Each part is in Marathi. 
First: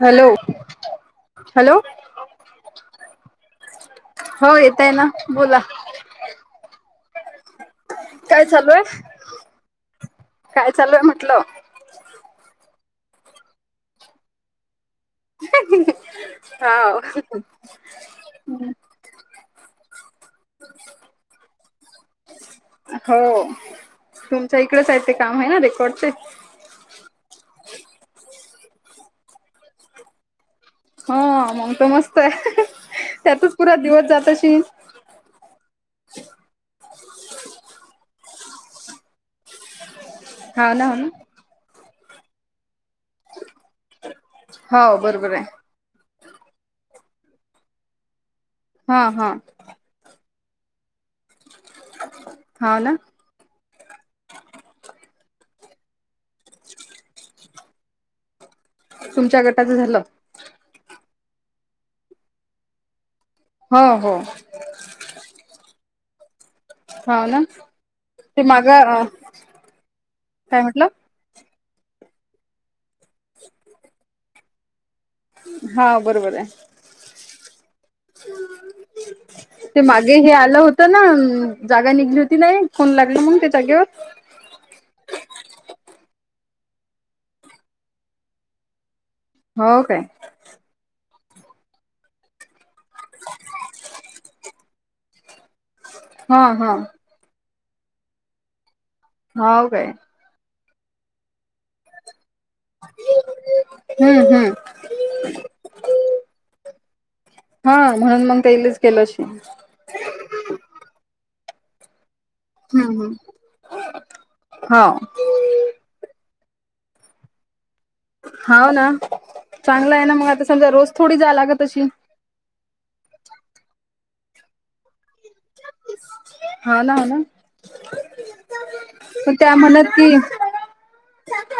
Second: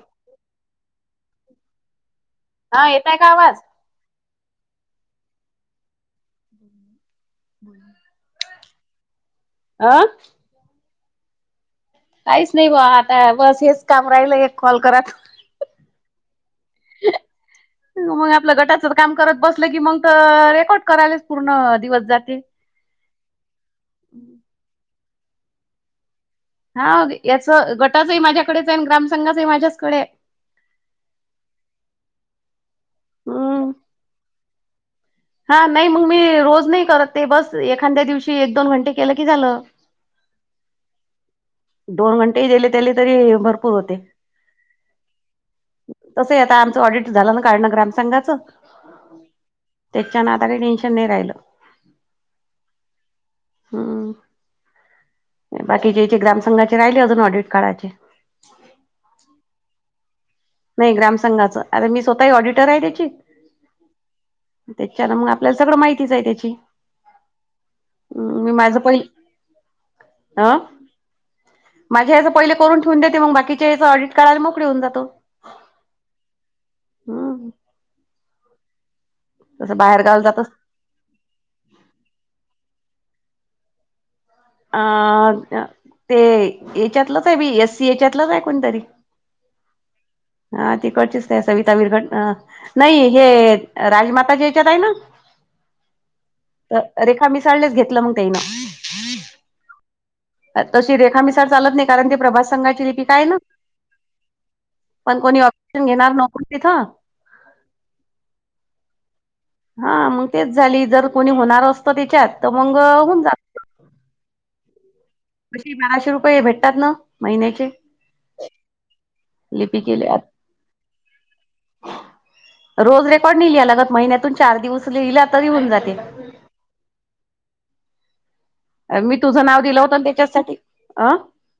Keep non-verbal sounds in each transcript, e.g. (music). हॅलो हॅलो हा येतय का आवाज? हो येतय ना बोला बम् काय चालूय आं काय चालूय म्हंटलं काहीच नाही बा आता बस हेच काम राहिल एक कॉल करात. हा. मग आपल्या गटाचं काम करत बसलं की मग तर रेकॉर्ड करायलाच पूर्ण दिवस जाते. हो तुमच्या इकडेच आहे ते काम आहे ना रेकॉर्डचे. हा याच गटाचही माझ्याकडेच आहे ग्रामसंघचही माझ्याचकडे आहे. हा मंग तर मस्त आहे त्यातच हम्म. पुरा दिवस जात अशील. हा नाही मग मी रोज नाही करत ते बस एखाद्या दिवशी एक दोन घंटे केलं की झालं. हा ना. दोन घंटे गेले त्याले तरी भरपूर होते. हो बरोबर आहे तसं आता आमचं ऑडिट झालं ना काणं ग्रामसंघाचं. हा हा. त्याच्यान आता काही टेन्शन नाही राहिलं. हो ना. बाकी ज्याचे ग्रामसंघाचे राहिले अजून ऑडिट कार्डाचे. तुमच्या गटाचं झालं. नाही ग्रामसंघाच आता मी स्वतःही ऑडिटर आहे त्याची. हो हो. त्याच्यान मग आपल्याला सगळं माहितीच आहे त्याची. हो ना ते हम् मी माग माझं अ पहि हं. काय म्हटलं माझ्या याचं पहिले करून ठेव देते मग बाकीच्या याच ऑडि कराला मोकळे होऊ जातो. हा बरोबर आहे. हम्म तसं ते बाहेर मागे गावला हे जातस आलं होत. तर ना जागा निघली होती नाही फोन लागली म्हग ते जागेवर. अ ते याच्यातलंच आहे बी एस सी याच्यातलंच आहे कोणतरी. हो काय. हा तिकडचीच नाही सविता विरघटना. नाही हे राजमाता याच्यात आहे ना. हा हा. रेखा मिसाळलेच घेतलं मंग तईन. हाव काय तशी रेखा मिसार चालत नाही कारण ती प्रभास संघाची लिपी काय ना. हम्म हम्म. पण कोणी ऑप्शन घेणार नोकरी तिथं. हा म्हणून मग ते इलच केलंशी. हा मग तेच झाली जर कोणी होणार असतं त्याच्यात तर मग होऊन जात. हो. कशी बाराशे रुपये भेटतात ना महिन्याचे. हो ना लिपी चांगला आहे ना केल्या मग आता समजा रोज थोडी जाला ग तशी. रोज रेकॉर्ड निहा लगत महिन्यातून चार दिवस लिहिला तरी होऊन जाते. हा ना हो ना. मी पण तुझं त्या नाव दिलं म्हणत होतं की त्याच्यासाठी अ.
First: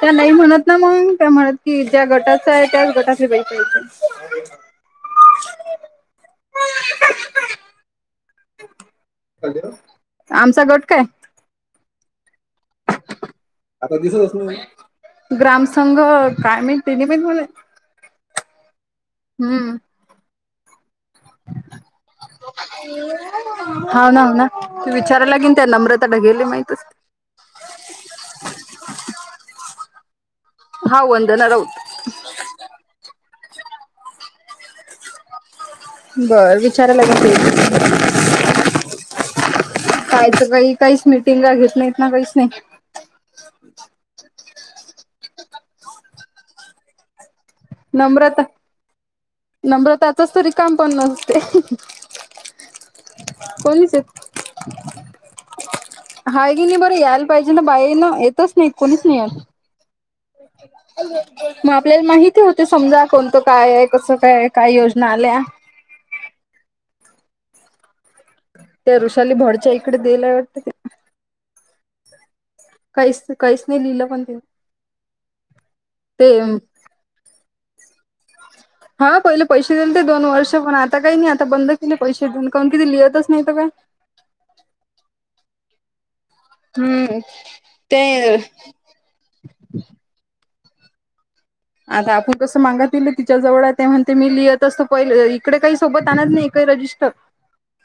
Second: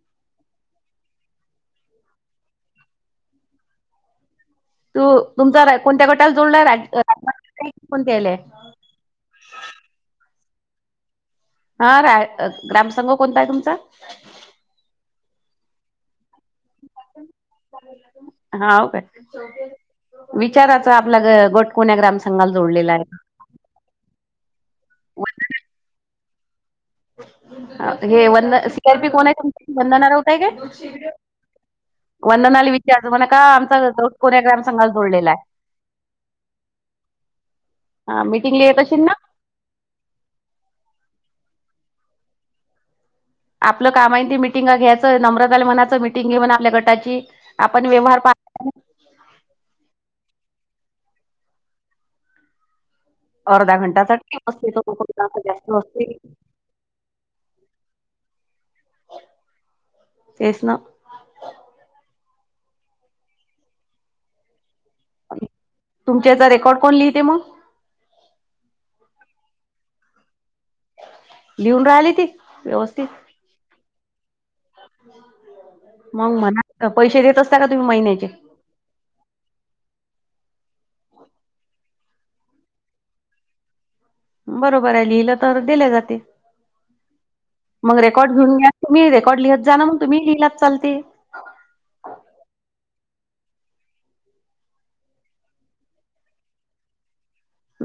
त्या नाही म्हणत ना मग का म्हणत कि ज्या गटाच आहे त्याच गटातले बैसायचे. तू तुमचा कोणत्या गटाला जोडलाय कोणत्यालाय. आमचा गट काय. हा रा ग्रामसंघ कोणता आहे तुमचा. ग्राम संंघ काय म्ह तिने पण म्ह. हा का हम्म विचाराच आपल्या गोटकुन्या ग्रामचा. हो नाम ना विचारायलागेन त्या नम्रता ढगेली माहितच. अ गे वन सयार पी कोन हाय तुमचा. बंधन होतय काग. हा वंदना राऊत वंदनाली विचारच म्हणा का आमचा कोन्या ग्राम संघात जोडलेला आहे. (unintelligible) हा मीटिंगला येत अशील ना? काय सकाळी काहीच मिटिंगा घेत नाहीत ना काहीच नाही. आपलं काम आहे ते मिटिंगा घ्यायचं नम्रताला म्हणायचा मिटिंग घे म्हण आपल्या गटाची. आपण व्यवहार पा नम्रता नम्रताचा तरी काम पण नसते. कोणीच येत (unintelligible) हिनी बरं यायला पाहिजे ना बाईंना येतच नाही कोणीच नाही तेच ना मग आपल्याला माहिती होते समजा कोणतं काय आहे कसं काय आहे काय योजना आल्या. तुमच्याचा इथे रेकॉर्ड कोण लिहते मग? त्या ऋषाली भडच्या इकडे दियले वाटतं ते. लिहून राहिली ती. व्यवस्थित. काहीच काहीच नाही लिहिलं पण ती. मग म्हणा पैशे देत असता का तुम्ही महिन्याचे? हा पहिले पैशे दिलेते दोन वर्ष पण आता काही नाही आता बंद केले पैशे देऊन कारण की ती लिहतच नाही तर काय. बरोबर आहे लिहिलं तर देलं जात ते हम्म मग रेकॉर्ड ते घेऊन घ्या. तुमहीे रेकॉर्ड लिहत जा म्मग तुम्ही ही लहिलात चालते. आता आपण कसं मांगातीले तिच्या जवळ आहे ते म्हणते मी लिहत असतो पहिले इकडे काही सोबत आणत नाही काही रजिस् चं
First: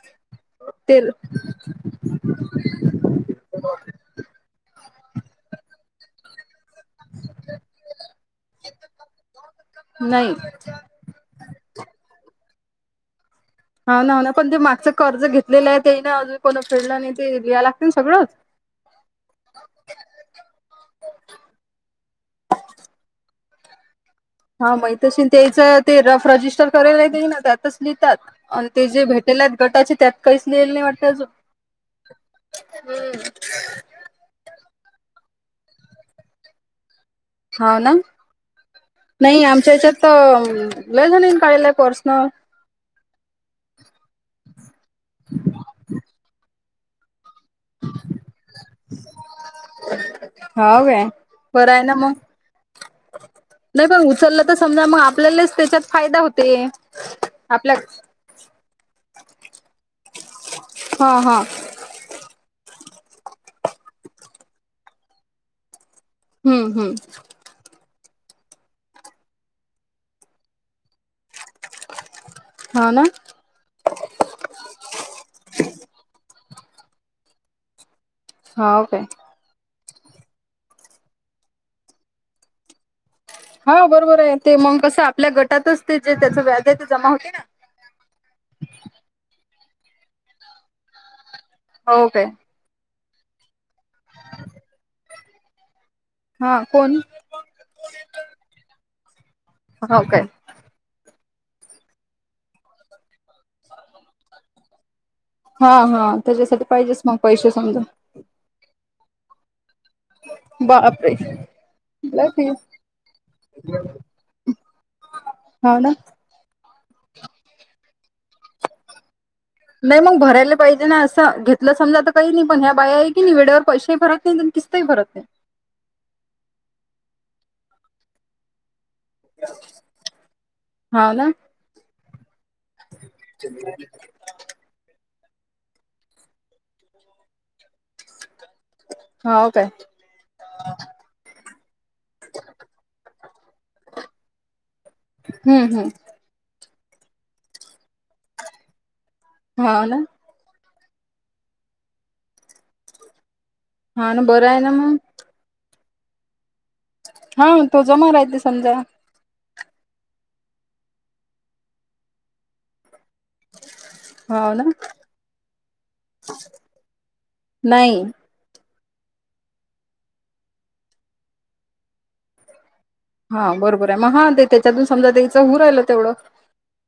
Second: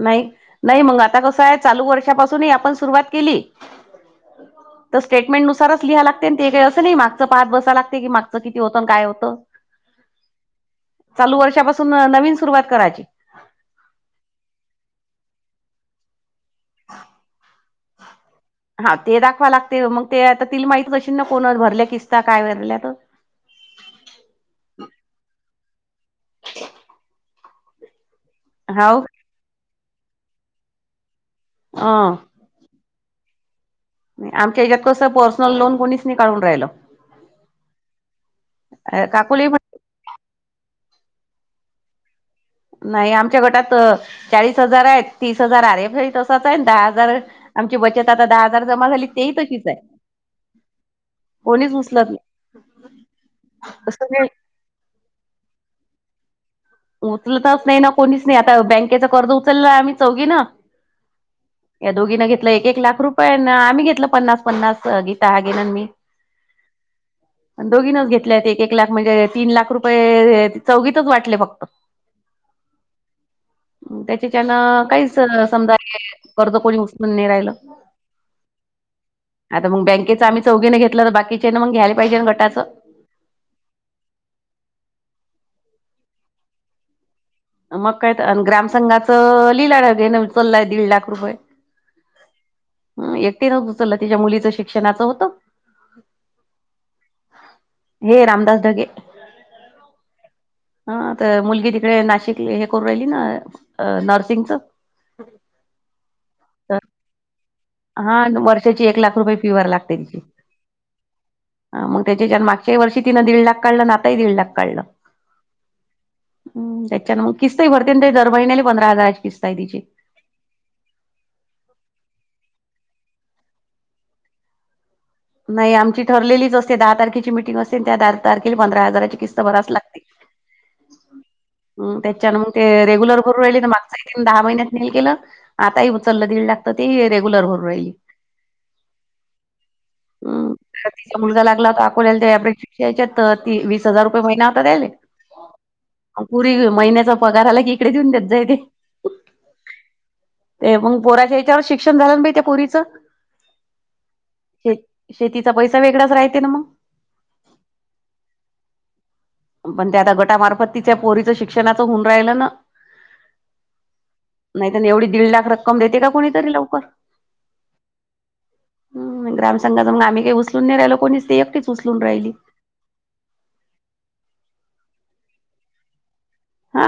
नाही नाही मग आता कसं आहे चालू वर्षापासूनही आपण सुरुवात केली तर स्टेटमेंट नुसारच लिहा लाग तेन ते काय असं नाही मागचं पात बसा लागते की मागचं किती होतं आन काय होतं. नाही चालू वर्षापासून नवीन सुरुवात करायची. हा ना हा ना पण ते मागचं कर्ज घेतलेलं आहे ते ना अजून कोणा फिल्डला नाही ते लिहाय लागतील सगळंच. हा ते दाखवा लागते मग ते आता तिल माहितीच अशीन ना कोणा भरल्या किस्ता काय भरल्या तर. हा माहित असेल त्याचा ते रफ रजिस्टर कराय राहते ना त्यातच लिहितात आणि ते हाव जे भेट त्याल्यात गटाचे त्यात काहीच लिहिलं नाही वाटतं अजून. हां हम्म. आमच्या हच्यात कसं पर्सनल लोन कोणीच नाही काढून राहिलं. हा ना अ नाही काकुले आमच्या म्हण हेच्यात तर लई म्हणून काळेलं आहे पर्सनल नाही आमच्या गटात चाळीस हजार आहेत तीस हजार (unintelligible) आणि आहे दहा हजार आमची बचत आता दहा हजार जमा झाली तेही तशीच आहे. हाव काय बरं कोणीच आहे ना उचलत मग नाही असं नाही त समजा मग आपल्यालाच त्याच्यात फायदा होते. उचलतच आपल्या नाही ना कोणीच नाही आता बँकेचा कर्ज उचलला आम्ही चौघी ना हा हा. या दोघीनं घेतलं एक एक लाख रुपये आम्ही घेतलं पन्नास पन्नास गीता हा गेन मी. हम्म हम्म. दोघीनच घेतल्या आहेत एक एक लाख म्हणजे तीन लाख रुपये चौघीतच वाटले फक्त. हा ना. त्याच्याच्यान काहीच समजा (inaudible) कर्जा कोणी उचलून नाय राहिलं. हाव काय? आता मग बँकेच आम्ही चौघीने घेतलं तर बाकीच्या ना मग घ्यायलाहिजे ना घटाचं. हा बरोबर आहे ते मग कसं आपल्या गटातच ते जे त्याचा व्याज आहे ते जमा होते ना. मग काय तर अन ग्रामसंघाचा लिहलाच हेना उचलय दीड लाख रुपये. हो काय. एकटे नव्हत उचलला तिच्या मुलीचं शिक्षणाचं होतं. हा कोण हे रामदास ढगे हो काय हा तर मुलगी तिकडे नाशिक हे करू राहिली ना नर्सिंगच हा हा त्याच्यासाठी पाहिजेच मग पैसे समजा हा वर्षाची एक लाख रुपये फी वर लागते बापरे ह मग लय त्याच्यान फी मागच्या वर्ी तिं दीड लाख काढलं ना आताही दीड लाख काढलं हो ना हम त्याच्यान मग किस्तही भरते ते दर महिनने पंधरा हजाराची किस्ता आहे तची नाही मग भरायला पाहिजे ना असं घेतलं समजा तर काही नाही पण ह बाया आहे की नाही वेळे्यावर पैशा भरत नाही किसतही भरत नाही नाही आमची ठरलेलीच असते दहा तारखेची मिटिंग असते त्या द तारखेला पंधरा हजाराची बराच लाग हो ना त्याच्या मग ते रेग्युलर भरून रा माग दहा महिन्यात नाय केलं आता ही उचललं दीड लागतं ती रेग्युलर होऊन राहिली. हा हो काय हम तिचा मुलगा लागला होता अकोल्याला त्या्र शिकषच्या तर ती वीस हजार रुपये महिना होता रा्याले हम्म हम्म पुरी महिन्याचा पगार आला की इकडे देऊन द्याेत जाय ते हा ना ते मग पोराच्या याच्यावर शिक्षण झालं बा त्या प पुरीचं हा ना बरं आहे ना मग शेतीचा पैसा वेगळाच राहते ना मग हा तो जमा राहते समजा पण त्या आता गटामार्फत तिच्या पोरीचं शिक्षणाचं होऊन राहिलं ना हो ना नाहीत एवढी दीड लाख रक्कम देते का कोुणीतरी लवकर नाही ग्रामसंघां मग आ्ही उचलून नाही राहिल कोणीच त ते एकटीच उचलून राहिली हा बरोबर आहे मग हा ते त्याच्यातून समजा त्याचं हऊर राहिलं तेवढं हा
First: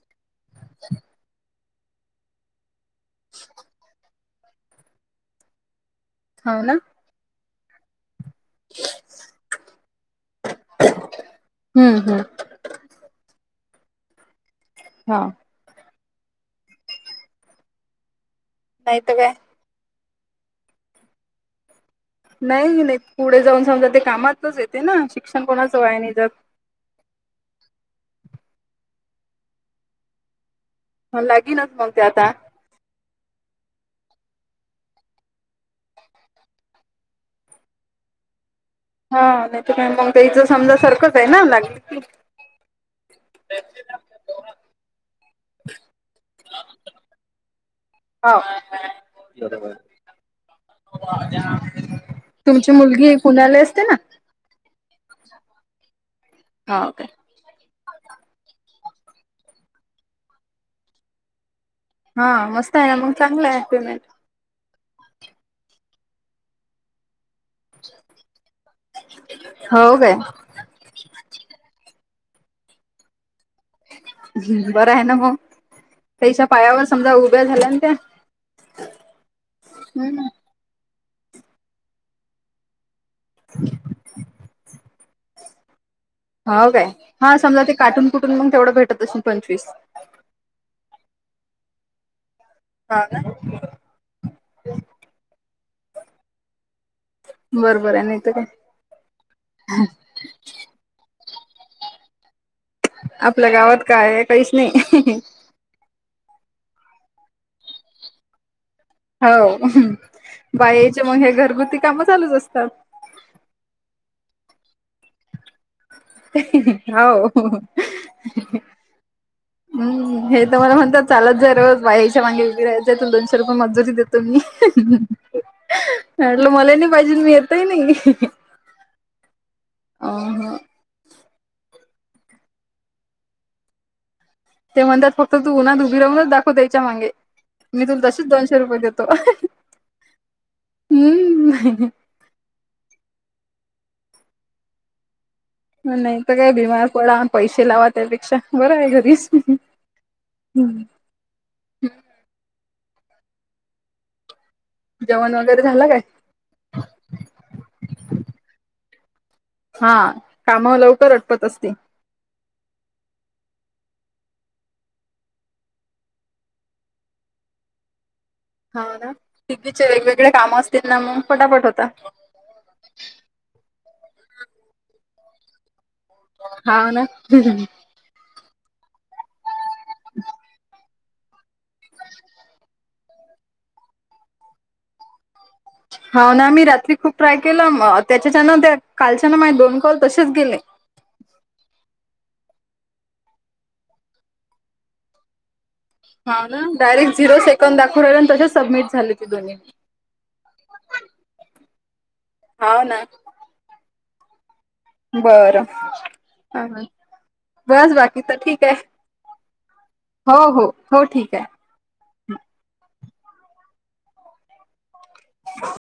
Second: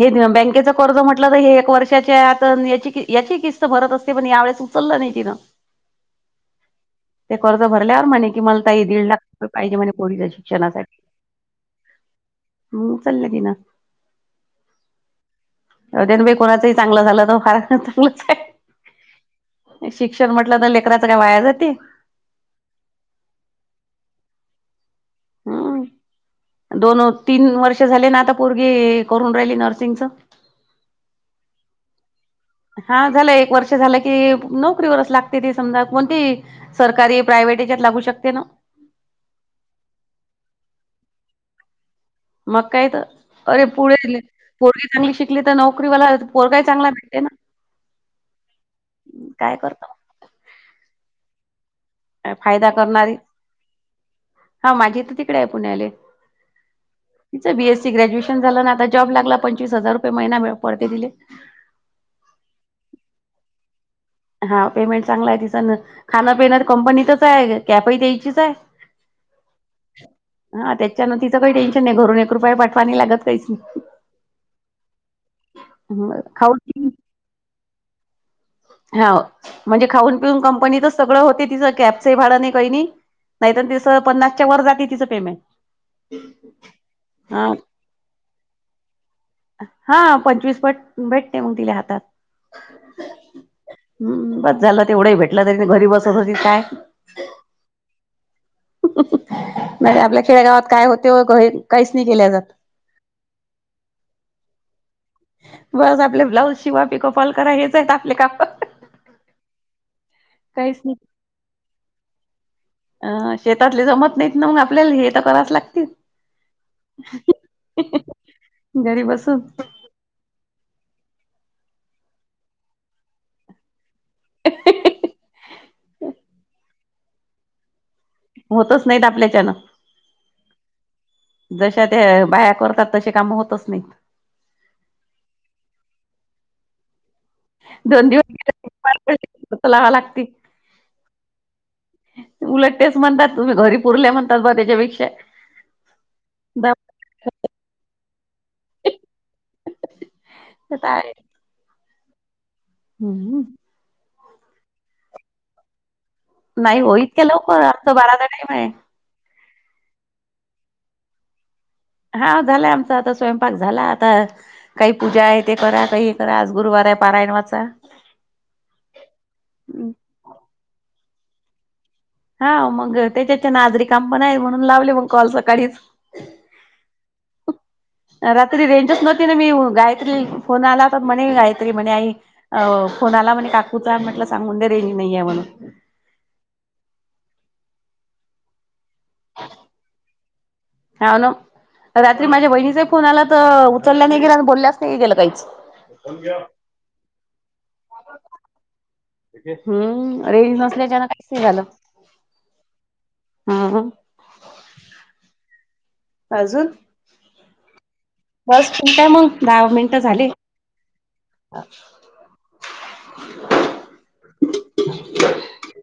हे बँकेच कर्ज म्हटलं तर हे एक वर्षाच्या आता याची याची किस्त भरत असते पण यावेेळेस उचललं नाही तिं होा ना ते कर्ज भरल्यावर म्हणे कि मला त दीड लाख रुपये पाहिजे म्ह पढच्या शिक्षणासाठी हम्म हम्म म चाल्या त ना हा उदयनबाई कोणाचंही चांगलं झालं तर फार चांगलंच आहे नाहीतवे शिक्षण म्हटलं तर लेकराचं काय वाया जाते नाही नाही पुढे जाऊन समजा ते कामातच येते ना शिक्षण कोणाचं हम्म. वय नाही जात दोन तीन वर्ष झाले ना आता पूर्गी करून राहिली नर्सिंगचं मण लागेनच मग ते आता हा झालं एक वर्ष झालं की नोकरीवरच लागते ती समजा कोणती सरकारी प्रायव्हेट याच्यात लागू शकते ना हा नाही तर मग त्या इचं समजा सारखंच आहे ना लागली क मग काही तर अरे पुढे पोरग चांगली शिकली तर नोकरीवाला पोरगाही चांगला भेटते ना काय करतो हो फायदा तुमची करणारी मुलगी पुण्याला असते ना हा माझी तर तिकडे आहे पुण्याले हा ओके तिं बीएसी ग्रॅज्युएशन झा ना आता जॉब लागला पंचवीस हजार रुपय म मि पडते दिले हा मस्त आहे ना मग चांगलं आहेमेंट हा पेमेंट चांगला आहे तिस खाना पिण्या कंपनीतच आहे. क पही त्यायचीच आहे. हो काय हा त्याच्यानं तिचं काही टेन्शन नाही घरून एक रुपया पाठवा लागत काही नाही. बरं आहे ना मग नाही तैच्या खाऊन पायावर पिऊन समजा उभ्या झाल्या ना त्या हा म्हणजे खाऊन हम्म. पिऊन कंपनी तर सगळं होते तिचं कॅपस भाडं नाही काही नाही. नाहीत तिस पन्नासच्या वर जाते तिचं पेमेंट हो काय हा समजा ते काटून कुटून मग तेवढं भेटत असून पंचवीस हा पंचवीस पट भेटते मग तिला हातात हा ना. हम् ब झालं तेवढं भेटला तरी घरी बसत हो काय बरोबर आहे नाही तर काय नाहीरे आपल्या खेळ्या गावात काय होते काहीच नाही केल्या जात आपल्या गावात काय काहीच नाही बस आपले ब्लाऊज शिवा पीिकपाॉल करा हेच आहेत आपले काप हो नाही बायचे मग हे घरगुती काम चालूच असतात अ शेतातले जमत नाहीत ना मग आपल्याला हे तर करायच लागतील हो घरी बसून हम् हे तर मला म्हणतात चालत जाय रोज बाईच्या मागे वगैरेयच तो दोनशे रुपये मजुरी देत तुम्ही म्हटलं मला नाही पाहिजे मी येतय नाही होतच नाहीत आपल्याच्यानं अ जशा त्या बाया्या करतात तसे काम होतच नाहीत ते म्हणतात फक्त तू उन्हात उभी राहूनच दाखव त्याच्या मागे मी तुला दोन तसेच दिवस दोनशे रुपये देतो लावा हम् उलटतेच म्हणतात तुम्ही घरी पुरल्या म्हणतात ब त्याच्यापेक्षा नाही तर काय बीमार पडा पैसे लावा त्यापेक्षा बरं आहे घरीच ते तय हम्म जेण वगैरे झालं काय नाही हो इतके लोक आता बारादा टाम आहे हा काम लवकर अटपत असते हा झालंय आमचा आता स्वयंपाक झाला आता काही पूजा आहे ते करा काही हे करा आज गुरुवार आहे पारायणवाचा हा ना टिगवीचे वेगवेगळे कामं असतील ना मग पटाफट होता हा मग त्याच्याच्या नाजर काम पण आहे म्हणून लावले मग कॉल सकाळीच हा ना रात्री रेंजच नव्हती ना मी गायत्री फोन आलाता म्हणे मी गायत्री म्हणे आई अ कोोणाला म्हणे काकूच म्हटलं सांग म्हण रेंज नाहीे म्हणून हा ना मी रात्री खूप ट्राय केला त्याच्याच्या ना त्या कालच्यान माझ दोन कॉल तसेच गेले हवन रात्री माझ्या बहिणीचाही फोन आला तर उतरल्या नाही गेला आणि बोलल्याच नाही गेलं काहीच हा ना डायरेक्ट झिरो सेकड दाखवहिल तच सबमिट झाले ती दोन्ही हम्म रेंज नसल्याच्याना काय झालं होव ना हा बरं हा वाजून हा बस बाकी तर ठीक आहे मग दहा मिनिटं झाले. हो हो हो ठीक आहे ह